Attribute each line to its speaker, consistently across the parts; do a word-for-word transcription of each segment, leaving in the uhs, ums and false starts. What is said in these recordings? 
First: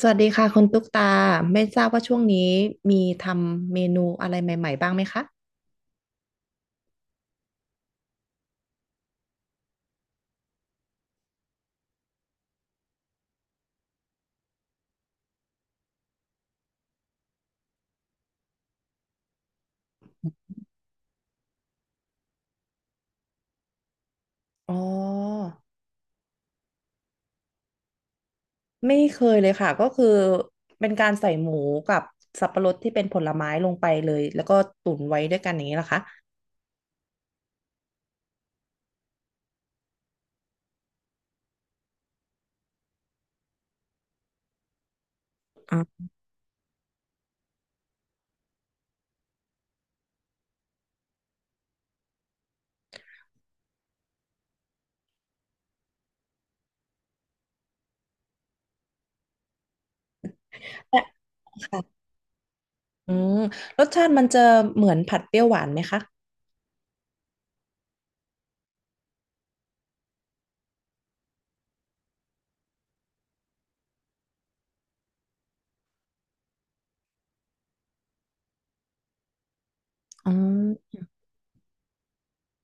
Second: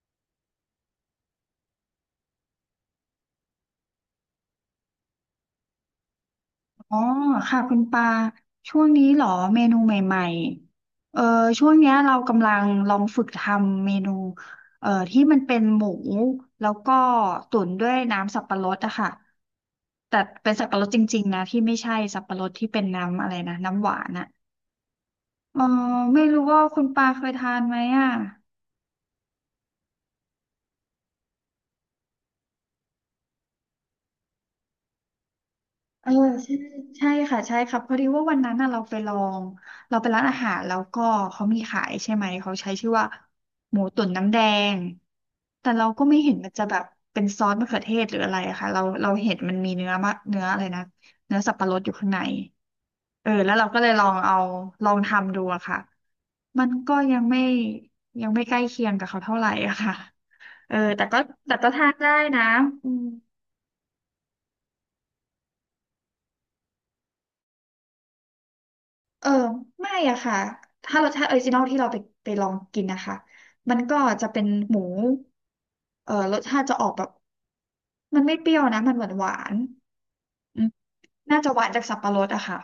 Speaker 1: สวัสดีค่ะคุณตุ๊กตาไม่ทราบว่าช่วงนี้มีทำเมนูอะไรใหม่ๆบ้างไหมคะ
Speaker 2: อ๋อค่ะคุณปาช่วงนี้เหรอเมนูใหม่ๆเออช่วงเนี้ยเรากำลังลองฝึกทำเมนูเอ่อที่มันเป็นหมูแล้วก็ตุ๋นด้วยน้ำสับปะรดอะค่ะแต่เป็นสับปะรดจริงๆนะที่ไม่ใช่สับปะรดที่เป็นน้ำอะไรนะน้ำหวานอะ
Speaker 1: อ๋อ
Speaker 2: เออไม่รู้ว่าคุณปาเคยทานไหมอะ
Speaker 1: ไม่เคยเลยค่ะก็คือเป็นการใส่หมูกับสับปะรดที่เป็นผลไม้ลงไปเลยแล้วก็ตุ๋นไว้ด้วยกันอย่างนี้เหรอคะ
Speaker 2: เออใช่ใช่ค่ะใช่ครับพอดีว่าวันนั้นน่ะเราไปลองเราไปร้านอาหารแล้วก็เขามีขายใช่ไหมเขาใช้ชื่อว่าหมูตุ๋นน้ำแดงแต่เราก็ไม่เห็นมันจะแบบเป็นซอสมะเขือเทศหรืออะไรอะค่ะเราเราเห็นมันมีเนื้อมะเนื้ออะไรนะเนื้อสับปะรดอยู่ข้างในเออแล้วเราก็เลยลองเอาลองทำดูอะค่ะมันก็ยังไม่ยังไม่ใกล้เคียงกับเขาเท่าไหร่อะค่ะเออ
Speaker 1: แต่
Speaker 2: แต่ก็แต่ก็ทาน
Speaker 1: ค่ะ
Speaker 2: ได้นะอืม
Speaker 1: อืมรสชาติมันจะเหมือนผัดเปรี้ยวหวานไหมคะ
Speaker 2: เออไม่อะค่ะถ้าเราถ้าออริจินอลที่เราไปไปลองกินนะคะมันก็จะเป็นหมูเออรสชาติจะออกแบบมันไม่เปรี้ยวนะมันหวานหวาน
Speaker 1: อ๋อ
Speaker 2: อืมน่าจะหวานจากสับปะรดอะค่ะ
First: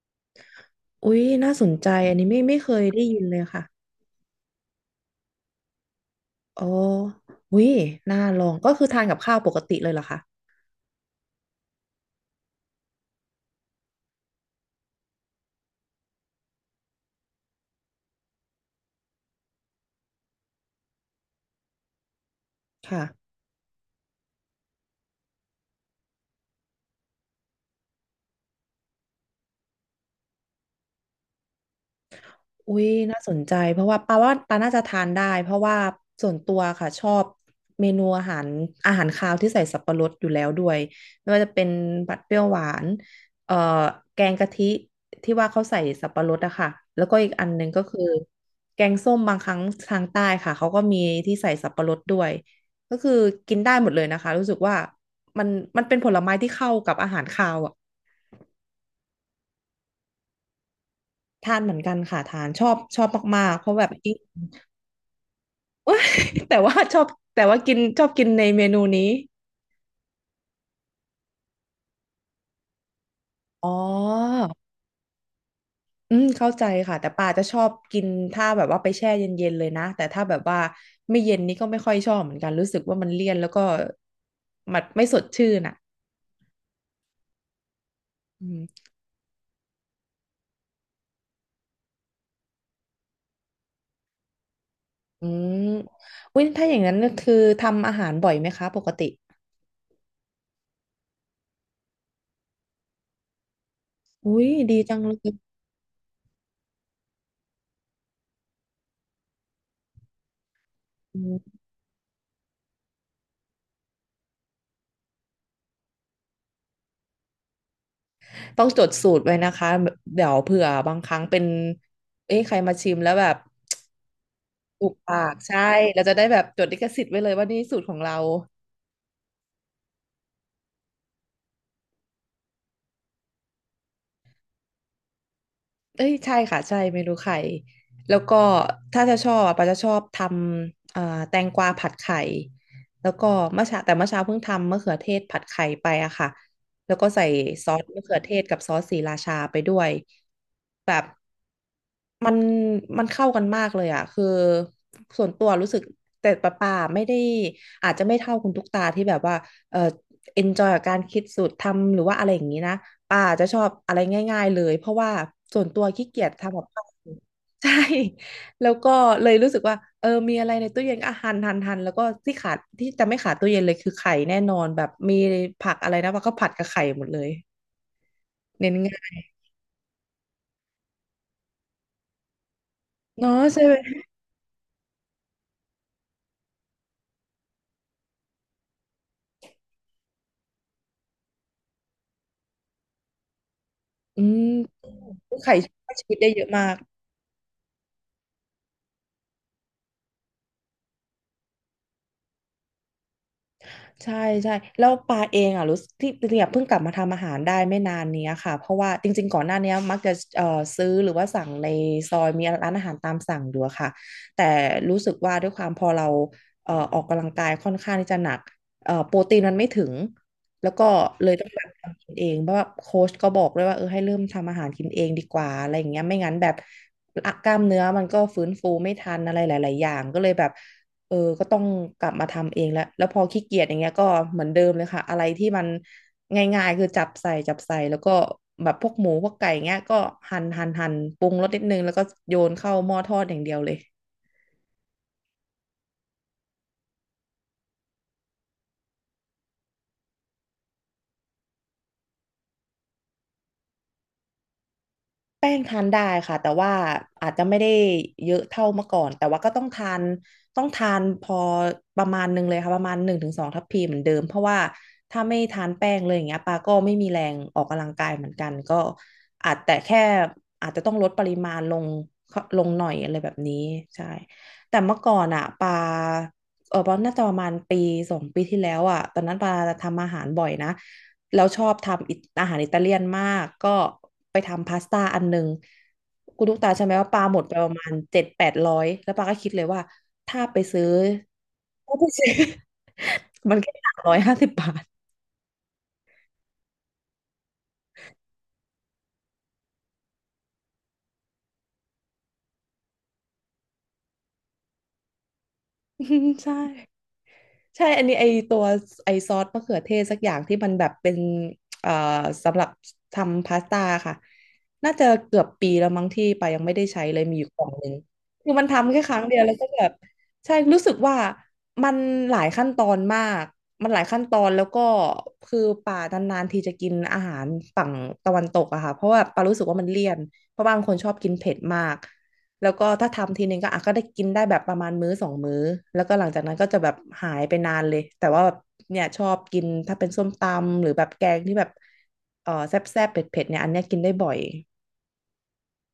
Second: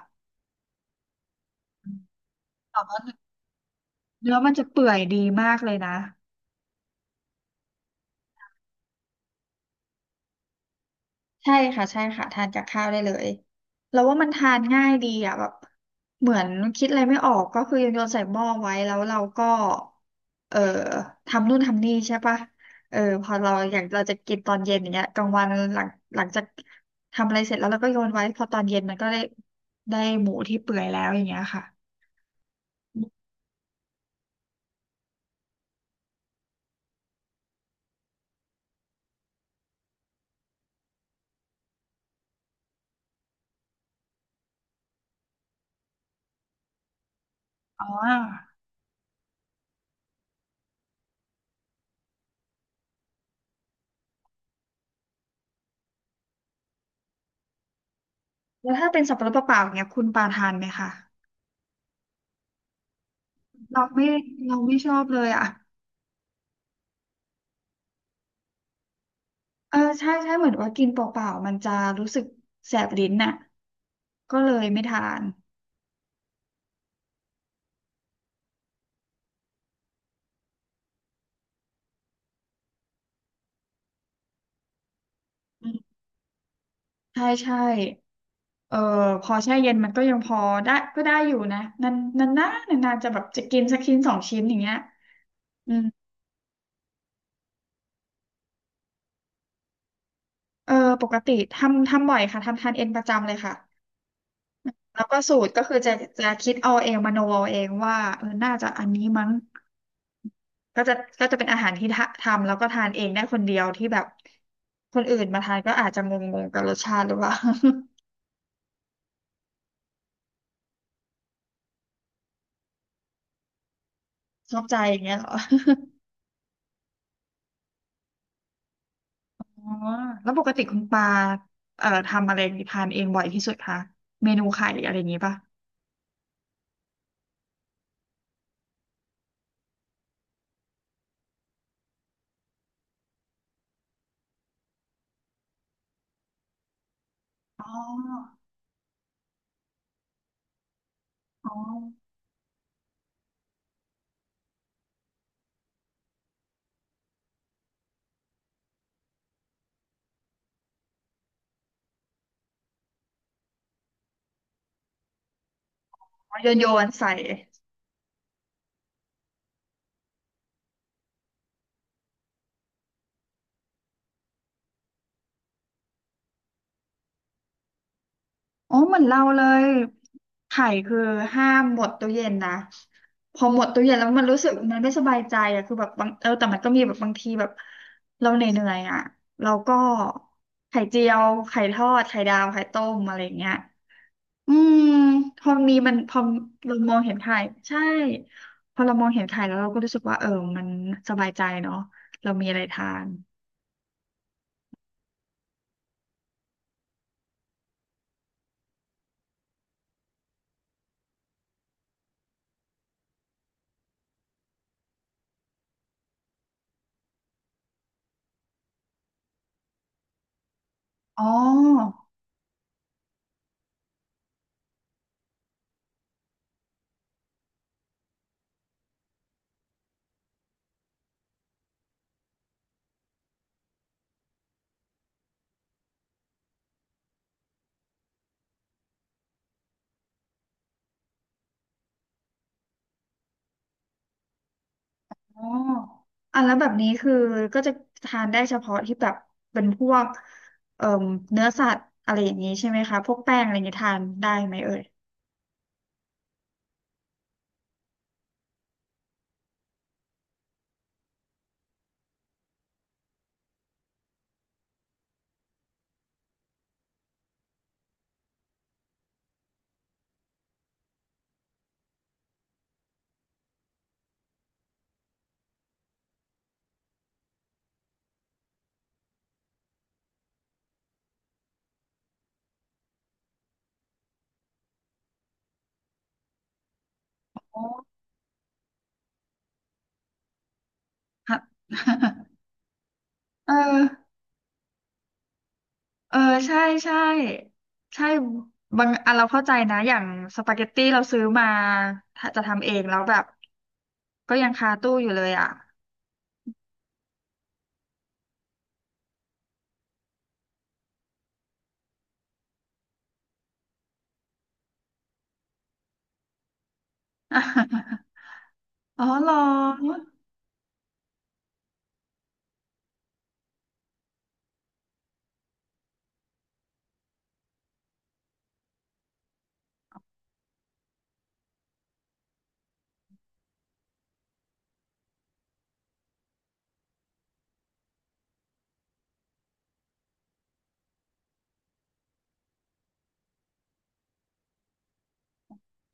Speaker 1: อุ๊ยน่าสนใจอันนี้ไม่ไม่เค
Speaker 2: แต่
Speaker 1: ย
Speaker 2: ว่า
Speaker 1: ได้ยินเลยค่ะ
Speaker 2: เนื้อมันจะเปื่อยดีมากเลยนะ
Speaker 1: อ๋ออุ๊ยน่าลองก็คือทานกับข้าวปกติเลยเหรอคะ
Speaker 2: ใช่ค่ะใช่ค่ะทานกับข้าวได้เลยแล้วว่ามันทานง่ายดีอ่ะแบบเหมือนคิดอะไรไม่ออกก็คือโยนใส่หม้อไว้แล้วเราก็เอ่อทำนู่นทำนี่ใช่ปะเออ
Speaker 1: ค่ะ
Speaker 2: พอเราอยากเราจะกินตอนเย็นอย่างเงี้ยกลางวันหลังหลังจากทำอะไรเสร็จแล้วเราก็โยนไว้พอตอนเย็นมันก็ได้ได้หมูที่เปื่อยแล้วอย่างเงี้ยค่ะ
Speaker 1: อุ้ยน่าสนใจเพราะว่าปาว่าปาน่าจะทานได้เพราะว่าส่วนตัวค่ะชอบเมนูอาหารอาหารคาวที่ใส่สับปะรดอยู่แล้วด้วยไม่ว่าจะเป็นผัดเปรี้ยวหวานเอ่อแกงกะทิที่ว่าเขาใส่สับปะรดอะค่ะแล้วก็อีกอันหนึ่งก็
Speaker 2: อ๋
Speaker 1: คือ
Speaker 2: อ
Speaker 1: แกงส้มบางครั้งทางใต้ค่ะเขาก็มีที่ใส่สับปะรดด้วยก็คือกินได้หมดเลยนะคะรู้สึกว่ามันมันเป็นผลไม้ที่เข้ากับอาหารคาวอะ
Speaker 2: แล้วถ้าเป็นสับปะรดเปล่าๆอย่างเงี้ยคุณปาทานไหมคะ
Speaker 1: ทานเหมือนกันค่ะทานชอบชอบมากๆเพราะแบ
Speaker 2: เรา
Speaker 1: บ
Speaker 2: ไม่
Speaker 1: ยิ่ง
Speaker 2: เราไม่ชอบเลยอ่ะ
Speaker 1: เอ้ยแต่ว่าชอบแต่ว่ากินชอบกินในเมนูนี้
Speaker 2: เออใช่ใช่เหมือนว่ากินเปล่าๆมันจะรู้สึกแสบลิ้นน่ะ
Speaker 1: อ๋อ
Speaker 2: ก็เลยไม่ทาน
Speaker 1: อืมเข้าใจค่ะแต่ปาจะชอบกินถ้าแบบว่าไปแช่เย็นๆเลยนะแต่ถ้าแบบว่าไม่เย็นนี่ก็ไม่ค่อยชอบเหมือนกันรู้สึกว่ามันเลี่ยนแล้วก็มันไม่สดชื่น
Speaker 2: อื
Speaker 1: อ่ะ
Speaker 2: มใช่ใช่
Speaker 1: อืม
Speaker 2: เออพอแช่เย็นมันก็ยังพอได้ก็ได้อยู่นะนานนานนานนานๆจะแบบจะกินสักชิ้นสองชิ้นอย่างเงี้ย
Speaker 1: อืม
Speaker 2: อืม
Speaker 1: อุ้ยถ้าอย่างนั้นก็คือทำอาหารบ่อยไหมคะปกติ
Speaker 2: เออปกติทำทำบ่อยค่ะทำทานเองประจำเลยค่ะ
Speaker 1: อุ้ยดีจัง
Speaker 2: แล้ว
Speaker 1: เล
Speaker 2: ก็
Speaker 1: ย
Speaker 2: สูตรก็คือจะจะคิดเอาเองมโนเอาเองว่าเออน่าจะอันนี้มั้ง ก็จะ
Speaker 1: อื
Speaker 2: ก็จะเป็น
Speaker 1: ม
Speaker 2: อาหารที่ทะทำแล้วก็ทานเองได้คนเดียวที่แบบคนอื่นมาทานก็อาจจะงงๆกับรสชาติหรือเปล่า
Speaker 1: ต้องจดสูตรไว้นะคะเดี๋ยวเผื่อบางครั้งเป็นเอ้ยใครมาชิมแล้วแบบ
Speaker 2: ชอบใจ
Speaker 1: ถู
Speaker 2: อ
Speaker 1: ก
Speaker 2: ย่างเงี้ย
Speaker 1: ปา
Speaker 2: เหรอ
Speaker 1: กใช่เราจะได้แบบจดลิขสิทธิ์ไว้เลยว่านี่สูตรของเรา
Speaker 2: อ๋อแล้วปกติคุณปาเอ่อทำอะไรทานเองบ่อยที่สุดคะเมนูไข่อะไรอย่างงี้ป่ะ
Speaker 1: เอ้ยใช่ค่ะใช่เมนูไข่แล้วก็ถ้าจะชอบอะปาจะชอบทำเอ่อแตงกวาผัดไข่แล้วก็เมื่อเช้าแต่เมื่อเช้าเพิ่งทำมะเขือเทศผัดไข่ไปอะค่ะแล้วก็ใส่
Speaker 2: อ๋
Speaker 1: ซ
Speaker 2: อ
Speaker 1: อสมะเขือเทศกับซอสศรีราชาไปด้วยแบบ
Speaker 2: อ๋อ
Speaker 1: มันมันเข้ากันมากเลยอ่ะคือส่วนตัวรู้สึกแต่ปะป่าไม่ได้อาจจะไม่เท่าคุณตุ๊กตาที่แบบว่าเออเอนจอยกับการคิดสูตรทำหรือว่าอะไรอย่างนี้นะป่าจะชอบอะไรง่ายๆเลยเพราะว่าส่วนตัวขี้เกียจ
Speaker 2: อ๋อโย
Speaker 1: ทำ
Speaker 2: น
Speaker 1: กับ
Speaker 2: โย
Speaker 1: ข้าว
Speaker 2: นใส่
Speaker 1: ใช่แล้วก็เลยรู้สึกว่าเออมีอะไรในตู้เย็นก็หั่นหั่นหั่นแล้วก็ที่ขาดที่จะไม่ขาดตู้เย็นเลยคือไข่แน่นอนแบบมีผักอะไรนะว่าก็ผัดกับไข่หมดเลยเน้
Speaker 2: อ๋
Speaker 1: น
Speaker 2: อเหมื
Speaker 1: ง่า
Speaker 2: อนเรา
Speaker 1: ย
Speaker 2: เลยไข่คือห้ามหมดตู้เย็นนะ
Speaker 1: เนาะ
Speaker 2: พอหม
Speaker 1: ใช่
Speaker 2: ด
Speaker 1: ไหม
Speaker 2: ตู้เย็นแล้วมันรู้สึกมันไม่สบายใจอะคือแบบบางเออแต่มันก็มีแบบบางทีแบบเราเหนื่อยๆอะเราก็ไข่เจียวไข่ทอดไข่ดาวไข่ต้มอะไรอย่างเงี้ย
Speaker 1: อืม
Speaker 2: อืมพอ
Speaker 1: ไข่ช่
Speaker 2: มี
Speaker 1: ว
Speaker 2: มั
Speaker 1: ย
Speaker 2: น
Speaker 1: ชี
Speaker 2: พ
Speaker 1: วิต
Speaker 2: อ
Speaker 1: ได้เยอะมา
Speaker 2: เรา
Speaker 1: ก
Speaker 2: มองเห็นไข่ใช่พอเรามองเห็นไข่แล้วเราก็รู้สึกว่าเออมันสบายใจเนาะเรามีอะไรทาน
Speaker 1: ใช่ใช่แล้วปาเองอ่ะรู้สึกที่จริงๆอ่ะเพิ่งกลับมาทำอาหารได้ไม่นานเนี้ยค่ะเพราะว่าจริงๆก่อนหน้าเนี้ยมักจะเอ่อซื้อหรือว่าสั่งในซอยมีร้านอาหารตามสั่งอยู่อะค่ะแต่รู้สึกว่าด้วยความพอเราเอ่อออกกำลังกายค่อนข้างที่จะหนักเอ่อโปรตีนมันไม่ถึงแล้วก็
Speaker 2: อ๋
Speaker 1: เลยต้องแบบ
Speaker 2: อ
Speaker 1: ทำกินเองเพราะว่าโค้ชก็บอกด้วยว่าเออให้เริ่มทำอาหารกินเองดีกว่าอะไรอย่างเงี้ยไม่งั้นแบบกล้ามเนื้อมันก็ฟื้นฟูไม่ทันอะไรหลายๆอย่างก็เลยแบบ เออก็ต้องกลับมาทำเองแล้ว แล้วพอขี้เกียจอย่างเงี้ยก็เหมือนเดิมเลยค่ะ อะไรที่มันง่ายๆคือจับใส่จับใส่แล้วก็แบบพวกหมูพวกไก่เงี้ยก็หั่นหั่นหั่นปรุงรสนิดนึงแล้วก็โยนเข้าหม้อทอดอย่างเดียวเลย
Speaker 2: อ๋ออ่ะแล้วแบบนี้คือก็จะทานได้เฉพาะที่แบบเป็นพวกเอ่อเนื้อสัตว์อะไรอย่างนี้ใช่ไหมคะพวกแป้งอะไรอย่างนี้ทานได้ไหมเอ่ย
Speaker 1: แป้งทานได้ค่ะแต่ว่าอาจจะไม่ได้เยอะเท่าเมื่อก่อนแต่ว่าก็ต้องทานต้องทานพอประมาณหนึ่งเลยค่ะประมาณหนึ่งถึงสองทัพพีเหมือนเดิมเพราะว่าถ้าไม่ทานแป้งเลยอย่างเงี้ยปาก็ไม่มีแรงออกกำลังกายเหมือนกันก็อาจแต่แค่อาจจะต้องลดปริมาณลงลงหน่อยอะไรแบบนี้ใช่แต่เมื่อก่อนอ่ะปาเออปาน่าจะประมาณปีสองปีที่แล้วอ่ะตอนนั้นปาทำอาหารบ่อยนะ แล้วชอบทำอาหารอิตาเลียนมากก็ไปทำพาสต้าอันหนึ่งคุณลูกตาใช่ไหมว่าปลาหม
Speaker 2: อ
Speaker 1: ดไป
Speaker 2: ๋
Speaker 1: ประมาณ
Speaker 2: อ
Speaker 1: เจ็ดแปดร้อยแล้วปลาก็คิดเลยว่าถ้าไปซื้อ
Speaker 2: ฮะ
Speaker 1: ถ้าไปซื้อ มั
Speaker 2: เอ
Speaker 1: นแค่
Speaker 2: อ
Speaker 1: สามร้อยห้าสิบบาท
Speaker 2: เออใช่ใช่ใช่บางอันเราเข้าใจนะอย่างสปาเกตตี้เราซื้อมาถ้าจะทำเองแล้วแบบก็ยังคาตู้อยู่เลยอ่ะ
Speaker 1: ใช่ ใช่ อันนี้ไอตัวไอซอสมะเขือเทศสักอย่างที่มันแบบเป็นเอ่อสำหรับทำพาสต้าค่ะน่าจะเกือบปีแล้วมั้งที่ปายังไม่ได้ใช้เลยมีอยู่กล่องหนึ่ง คือมันทำแค่
Speaker 2: อ๋อ
Speaker 1: ครั้ง
Speaker 2: เหรอ
Speaker 1: เดียวแล้วก็แบบใช่รู้สึกว่ามันหลายขั้นตอนมากมันหลายขั้นตอนแล้วก็คือป่านานๆทีจะกินอาหารฝั่งตะวันตกอะค่ะเพราะว่าปารู้สึกว่ามันเลี่ยนเพราะบางคนชอบกินเผ็ดมาก แล้วก็ถ้าทำทีนึงก็อ่ะก็ได้กินได้แบบประมาณมื้อสองมื้อแล้วก็หลังจากนั้นก็จะแบบหายไปนานเลยแต่ว่าแบบเนี่ยชอบกินถ้าเป็นส้มตำหรือแบบแกงที่แบบเออแซ่บๆเผ็ดๆเนี่ยอันเนี้ยกินได้บ่อย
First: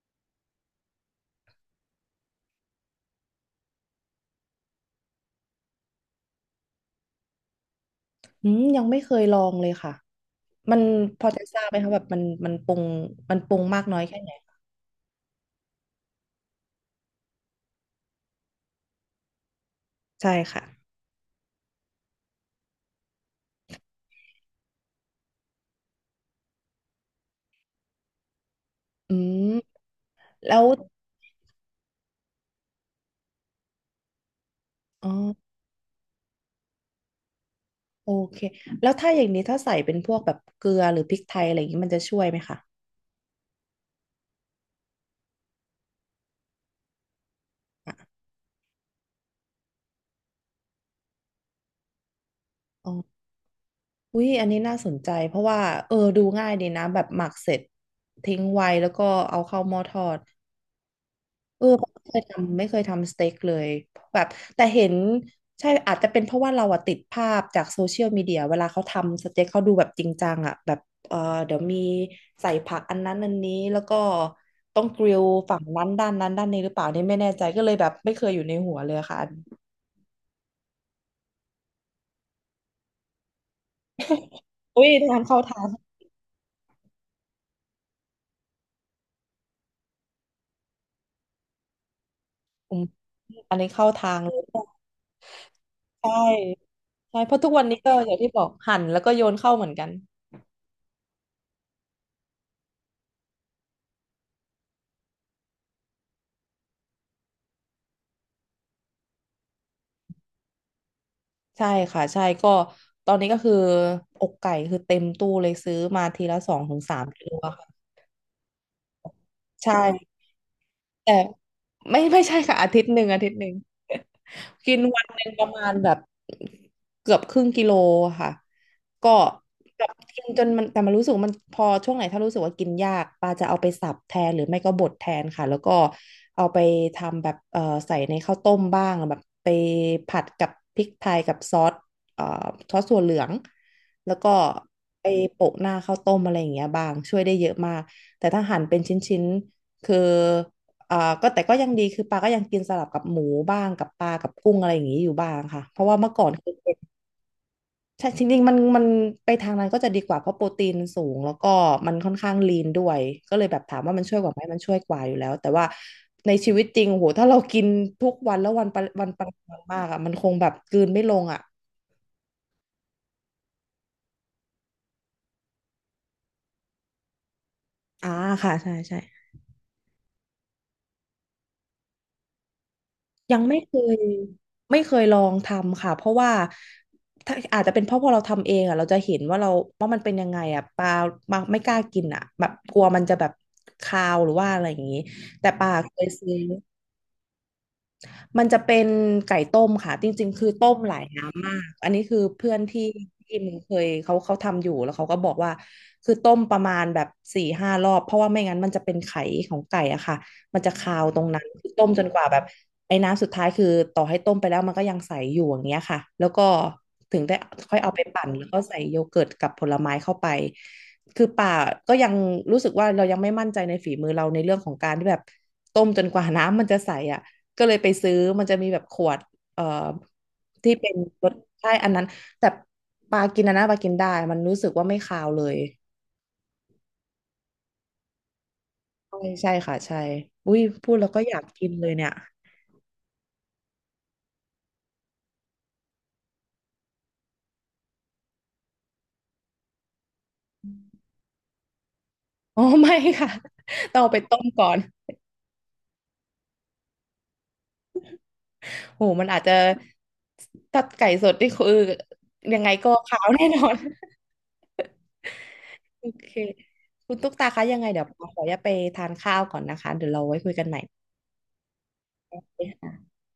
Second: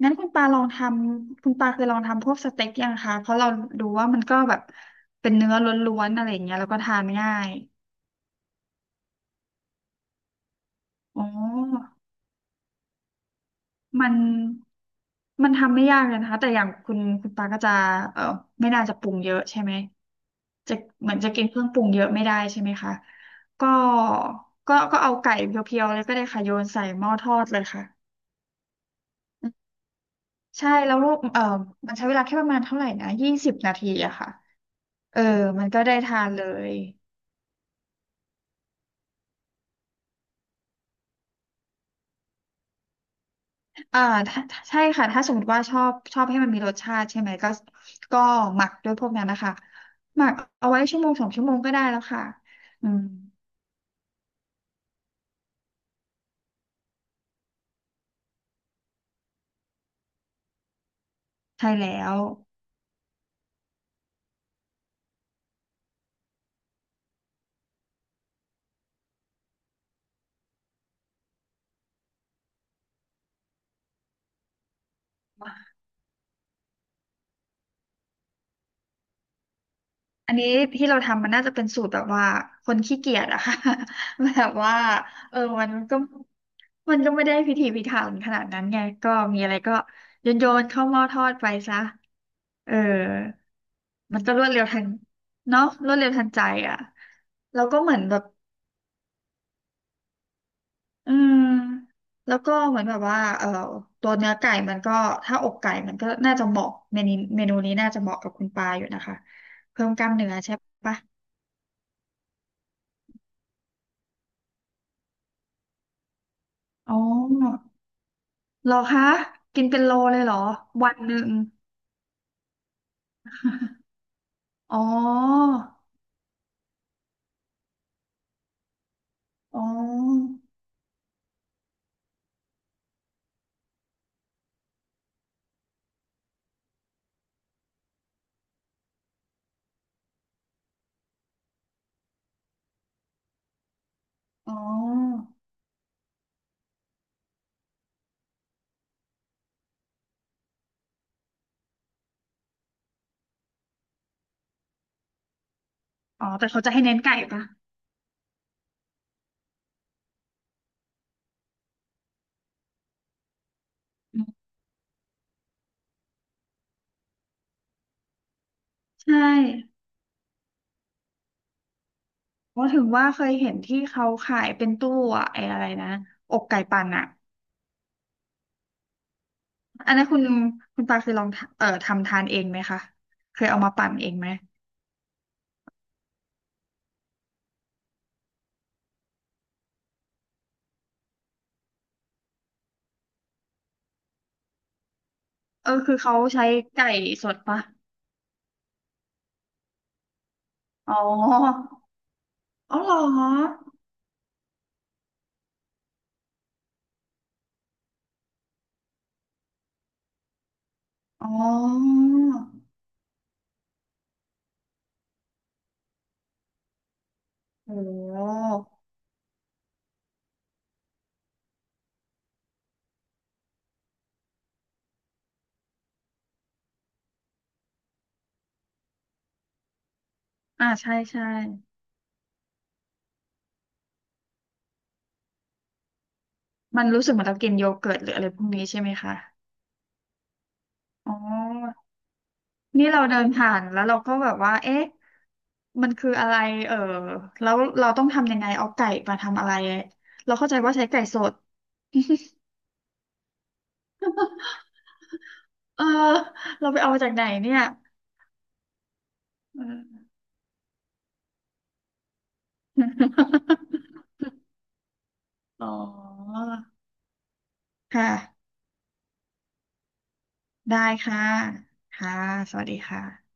Speaker 2: งั้นคุณปาลองทำคุณปาเคยลองทำพวกสเต็กยังคะเพราะเราดูว่ามันก็แบบเป็นเนื้อล้วนๆอะไรอย่างเงี้ยแล้วก็ทานง่าย
Speaker 1: อืมยังไม่เคยลองเลยค่ะมันพ
Speaker 2: อ๋
Speaker 1: อจะทราบไหมคะ
Speaker 2: อ
Speaker 1: แบบมันมันปรุงมันปรุงมากน้อย
Speaker 2: มัน
Speaker 1: แค่ไหน
Speaker 2: มันทำไม่ยากเลยนะคะแต่อย่างคุณคุณปาก็จะเออไม่น่าจะปรุงเยอะใช่ไหม
Speaker 1: ใช่ค่ะ
Speaker 2: จะเหมือนจะกินเครื่องปรุงเยอะไม่ได้ใช่ไหมคะก็ก็ก็เอาไก่เพียวๆเลยก็ได้ค่ะโยนใส่หม้อทอดเลยค่ะ
Speaker 1: อืมแล้ว
Speaker 2: ใช่แล้วลูกเออมันใช้เวลาแค่ประมาณเท่าไหร่นะยี่สิบนาทีอะค่ะ
Speaker 1: อ๋อ
Speaker 2: เออมันก็ได้ทานเลย
Speaker 1: โอเคแล้วถ้าอย่างนี้ถ้าใส่เป็นพวกแบบเกลือหรือพริกไทยอะไรอย่างนี้มันจะช่วยไหมคะ
Speaker 2: อ่าถ้าใช่ค่ะถ้าสมมติว่าชอบชอบให้มันมีรสชาติใช่ไหมก็
Speaker 1: อ่ะ
Speaker 2: ก็หมักด้วยพวกนั้นนะคะหมักเอาไว้ชั่วโมงสองชั่วโมงก็ได้แล้วค่ะอื
Speaker 1: อ๋อ
Speaker 2: ม
Speaker 1: อุ้ยอันนี้น่าสนใจเพราะว่าเออดูง่ายดีนะแบบหมักเสร็จทิ้งไว้แล้วก็เอาเข้าหม้อทอดเออ
Speaker 2: ใช่แล้
Speaker 1: ไม่เค
Speaker 2: ว
Speaker 1: ยทำไม่เคยทำสเต็กเลยแบบแต่เห็นใช่อาจจะเป็นเพราะว่าเราอะติดภาพจากโซเชียลมีเดียเวลาเขาทำสเต็กเขาดูแบบจริงจังอะแบบเออเดี๋ยวมีใส่ผักอันนั้นอันนี้แล้วก็ต้องกริลฝั่งนั้นด้านนั้นด้านนี้หรือเปล่านี่ไม่แน่ใจก็เลยแบบไม่เคยอยู่ในหัวเลยค่ะ
Speaker 2: อันนี้ที่เราทำมันน่าจะเป็นสูตรแบบว่าคนขี้เกียจอะค่ะ แบบว่า
Speaker 1: อุ้ยทาง
Speaker 2: เอ
Speaker 1: เข้า
Speaker 2: อ
Speaker 1: ทา
Speaker 2: มั
Speaker 1: ง
Speaker 2: นก็มันก็ไม่ได้พิถีพิถันขนาดนั้นไงก็มีอะไรก็โยนโยนเข้าหม้อทอดไปซะ
Speaker 1: ผ
Speaker 2: เออ
Speaker 1: มอันนี้เข้าทา
Speaker 2: มั
Speaker 1: ง
Speaker 2: นก็
Speaker 1: เล
Speaker 2: ร
Speaker 1: ย
Speaker 2: วดเร็วทันเนาะรวดเร็
Speaker 1: ใช่
Speaker 2: วทันใจอะ
Speaker 1: ใช่เพราะทุก
Speaker 2: แล้
Speaker 1: วั
Speaker 2: ว
Speaker 1: นนี้
Speaker 2: ก็
Speaker 1: ก็
Speaker 2: เหมือน
Speaker 1: อย่า
Speaker 2: แบ
Speaker 1: ง
Speaker 2: บ
Speaker 1: ที่บอกหั่นแล้วก็โยนเข้าเหมือนกัน
Speaker 2: อืมแล้วก็เหมือนแบบว่าเอ่อตัวเนื้อไก่มันก็ถ้าอกไก่มันก็น่าจะเหมาะเมนูเมนูนี้น่าจะเหมาะกับคุณปาอยู่นะคะเพิ่มกล้ามเนื้อใช่ปะ
Speaker 1: ใช่ค่ะใช่ก็ตอนนี้ก็คืออกไก่คือเต็มตู้เลยซื้อมาทีละสองถึง
Speaker 2: อ๋
Speaker 1: สา
Speaker 2: อ
Speaker 1: มกิโลอะค่ะ
Speaker 2: เหรอคะกิ
Speaker 1: ใ
Speaker 2: นเป็นโล
Speaker 1: ช่
Speaker 2: เลยเหรอวันห
Speaker 1: แต่
Speaker 2: นึ่ง
Speaker 1: ไม่ไม่ใช่ค่ะอาทิตย์หนึ่งอาทิตย์หนึ่ง กิ
Speaker 2: อ๋
Speaker 1: น
Speaker 2: อ
Speaker 1: วันหนึ่งประมาณแบบเกือบครึ่งกิโลอะค่ะก็
Speaker 2: อ๋อ
Speaker 1: แบบกินจนมันแต่มันรู้สึกว่ามันพอช่วงไหนถ้ารู้สึกว่ากินยากปาจะเอาไปสับแทนหรือไม่ก็บดแทนค่ะแล้วก็เอาไปทำแบบเอ่อใส่ในข้าวต้มบ้างแบบไปผัดกับพริกไทยกับซอสเอ่อซอสถั่วเหลืองแล้วก็
Speaker 2: อ๋อ
Speaker 1: ไปโปะหน้าข้าวต้มอะไรอย่างเงี้ยบ้างช่วยได้เยอะมากแต่ถ้าหั่นเป็นชิ้นๆคือ เอ่อก็แต่ก็ยังดีคือปลาก็ยังกินสลับกับหมูบ้างกับปลากับกุ้งอะไรอย่างนี้อยู่บ้างค่ะเพราะว่าเมื่อก่อ
Speaker 2: อ๋อ
Speaker 1: นเค
Speaker 2: แต่
Speaker 1: ย
Speaker 2: เขาจะ
Speaker 1: เป็น
Speaker 2: ให้เน้นไก่ปะ
Speaker 1: ใช่จริงๆมันมันไปทางนั้นก็จะดีกว่าเพราะโปรตีนสูงแล้วก็มันค่อนข้างลีนด้วยก็เลยแบบถามว่ามันช่ว
Speaker 2: อื
Speaker 1: ยกว่าไหม
Speaker 2: ม
Speaker 1: มันช่วยกว่าอยู่แล้วแต่ว่าในชีวิตจริงโอ้โหถ้าเรากินทุกวันแล้ววันปะวัน
Speaker 2: ใช่
Speaker 1: ปริมาณมากอ่ะมันคงแบบกลืนไม่ลงอ่ะ
Speaker 2: เพราะถึงว่าเคยเห็นที่เขาขายเป็นตู้อะไอ้อะไรนะอกไก่ปั่นอะ
Speaker 1: อ่าค่ะใช่ใช่
Speaker 2: อันนั้นคุณคุณปาคือลองทำเอ่อทำทานเองไหมคะ
Speaker 1: ยั
Speaker 2: เค
Speaker 1: ง
Speaker 2: ย
Speaker 1: ไม่
Speaker 2: เอามา
Speaker 1: เค
Speaker 2: ปั่น
Speaker 1: ย
Speaker 2: เองไหม
Speaker 1: ไม่เคยลองทำค่ะเพราะว่าถ้าอาจจะเป็นเพราะพอเราทำเองอ่ะเราจะเห็นว่าเราว่ามันเป็นยังไงอ่ะปลามาไม่กล้ากินอ่ะแบบกลัวมันจะแบบคาวหรือว่าอะไรอย่างนี้แต่ป
Speaker 2: เอ
Speaker 1: ลา
Speaker 2: อ
Speaker 1: เค
Speaker 2: คือ
Speaker 1: ย
Speaker 2: เขา
Speaker 1: ซื้อ
Speaker 2: ใช้ไก่สดปะ
Speaker 1: มันจะเป็นไก่ต้มค่ะจริงๆคือต้มห
Speaker 2: อ๋
Speaker 1: ลายน้ำมา
Speaker 2: อ
Speaker 1: กอันนี้คือเพื่อน
Speaker 2: อ๋อ
Speaker 1: ที่
Speaker 2: เหรอ
Speaker 1: ที่มึงเคยเขาเขาทำอยู่แล้วเขาก็บอกว่าคือต้มประมาณแบบสี่ห้ารอบเพราะว่าไม่งั้นมันจะเป็นไข่ของไก่อะค่ะมันจะคาวตรง
Speaker 2: อ๋
Speaker 1: นั้นคือต้ม
Speaker 2: อ
Speaker 1: จนกว่าแบบไอ้น้ำสุดท้ายคือต่อให้ต้มไปแล้วมันก็ยังใสอยู่อย่างเงี้ยค่ะแล้วก็ถึงได้
Speaker 2: โอ
Speaker 1: ค่อยเอาไปปั่น
Speaker 2: ้
Speaker 1: แล้วก็ใส่โยเกิร์ตกับผลไม้เข้าไปคือป่าก็ยังรู้สึกว่าเรายังไม่มั่นใจในฝีมือเราในเรื่องของการที่แบบต้มจนกว่าน้ำมันจะใสอ่ะ ก็เลยไปซื้อมันจะมีแบบขวดเอ่อ
Speaker 2: อ่า
Speaker 1: ที่เป็
Speaker 2: ใช่
Speaker 1: น
Speaker 2: ใช่
Speaker 1: รสใช่อันนั้นแต่ปลากินอันนนปลากินได้มันรู้สึกว่าไม่คาวเลย
Speaker 2: มันรู้สึกเหมือนเรากินโยเกิร์ตหรืออะไรพวกนี้ใช่ไหมคะ
Speaker 1: ใช่ใช่ค่ะใช่อุ้ยพูดแล้ว
Speaker 2: อ๋
Speaker 1: ก็อยากกิน
Speaker 2: อ
Speaker 1: เลยเนี่ย
Speaker 2: นี่เราเดินผ่านแล้วเราก็แบบว่าเอ๊ะมันคืออะไรเออแล้วเราต้องทำยังไงเอาไก่มาทำอะไรเราเข้าใจว่าใช้ไก่สด
Speaker 1: อ๋อไม่ค่ะ ต้องเอาไปต้มก่อน
Speaker 2: เออเราไปเอามาจากไหนเนี่ย
Speaker 1: โหมันอาจจะ
Speaker 2: เออ
Speaker 1: ถ้าไก่สดนี่คือยังไงก็ขาวแน่นอน
Speaker 2: อ๋อ
Speaker 1: โอเคคุณตุ๊กตาคะยังไง
Speaker 2: ค
Speaker 1: เดี๋ยวขออ
Speaker 2: ่ะ
Speaker 1: นุญาตไปทานข้าวก่อนนะคะเดี๋ยวเราไว้คุยกันใหม่
Speaker 2: ได้ค่ะค่ะสวัสดีค่ะ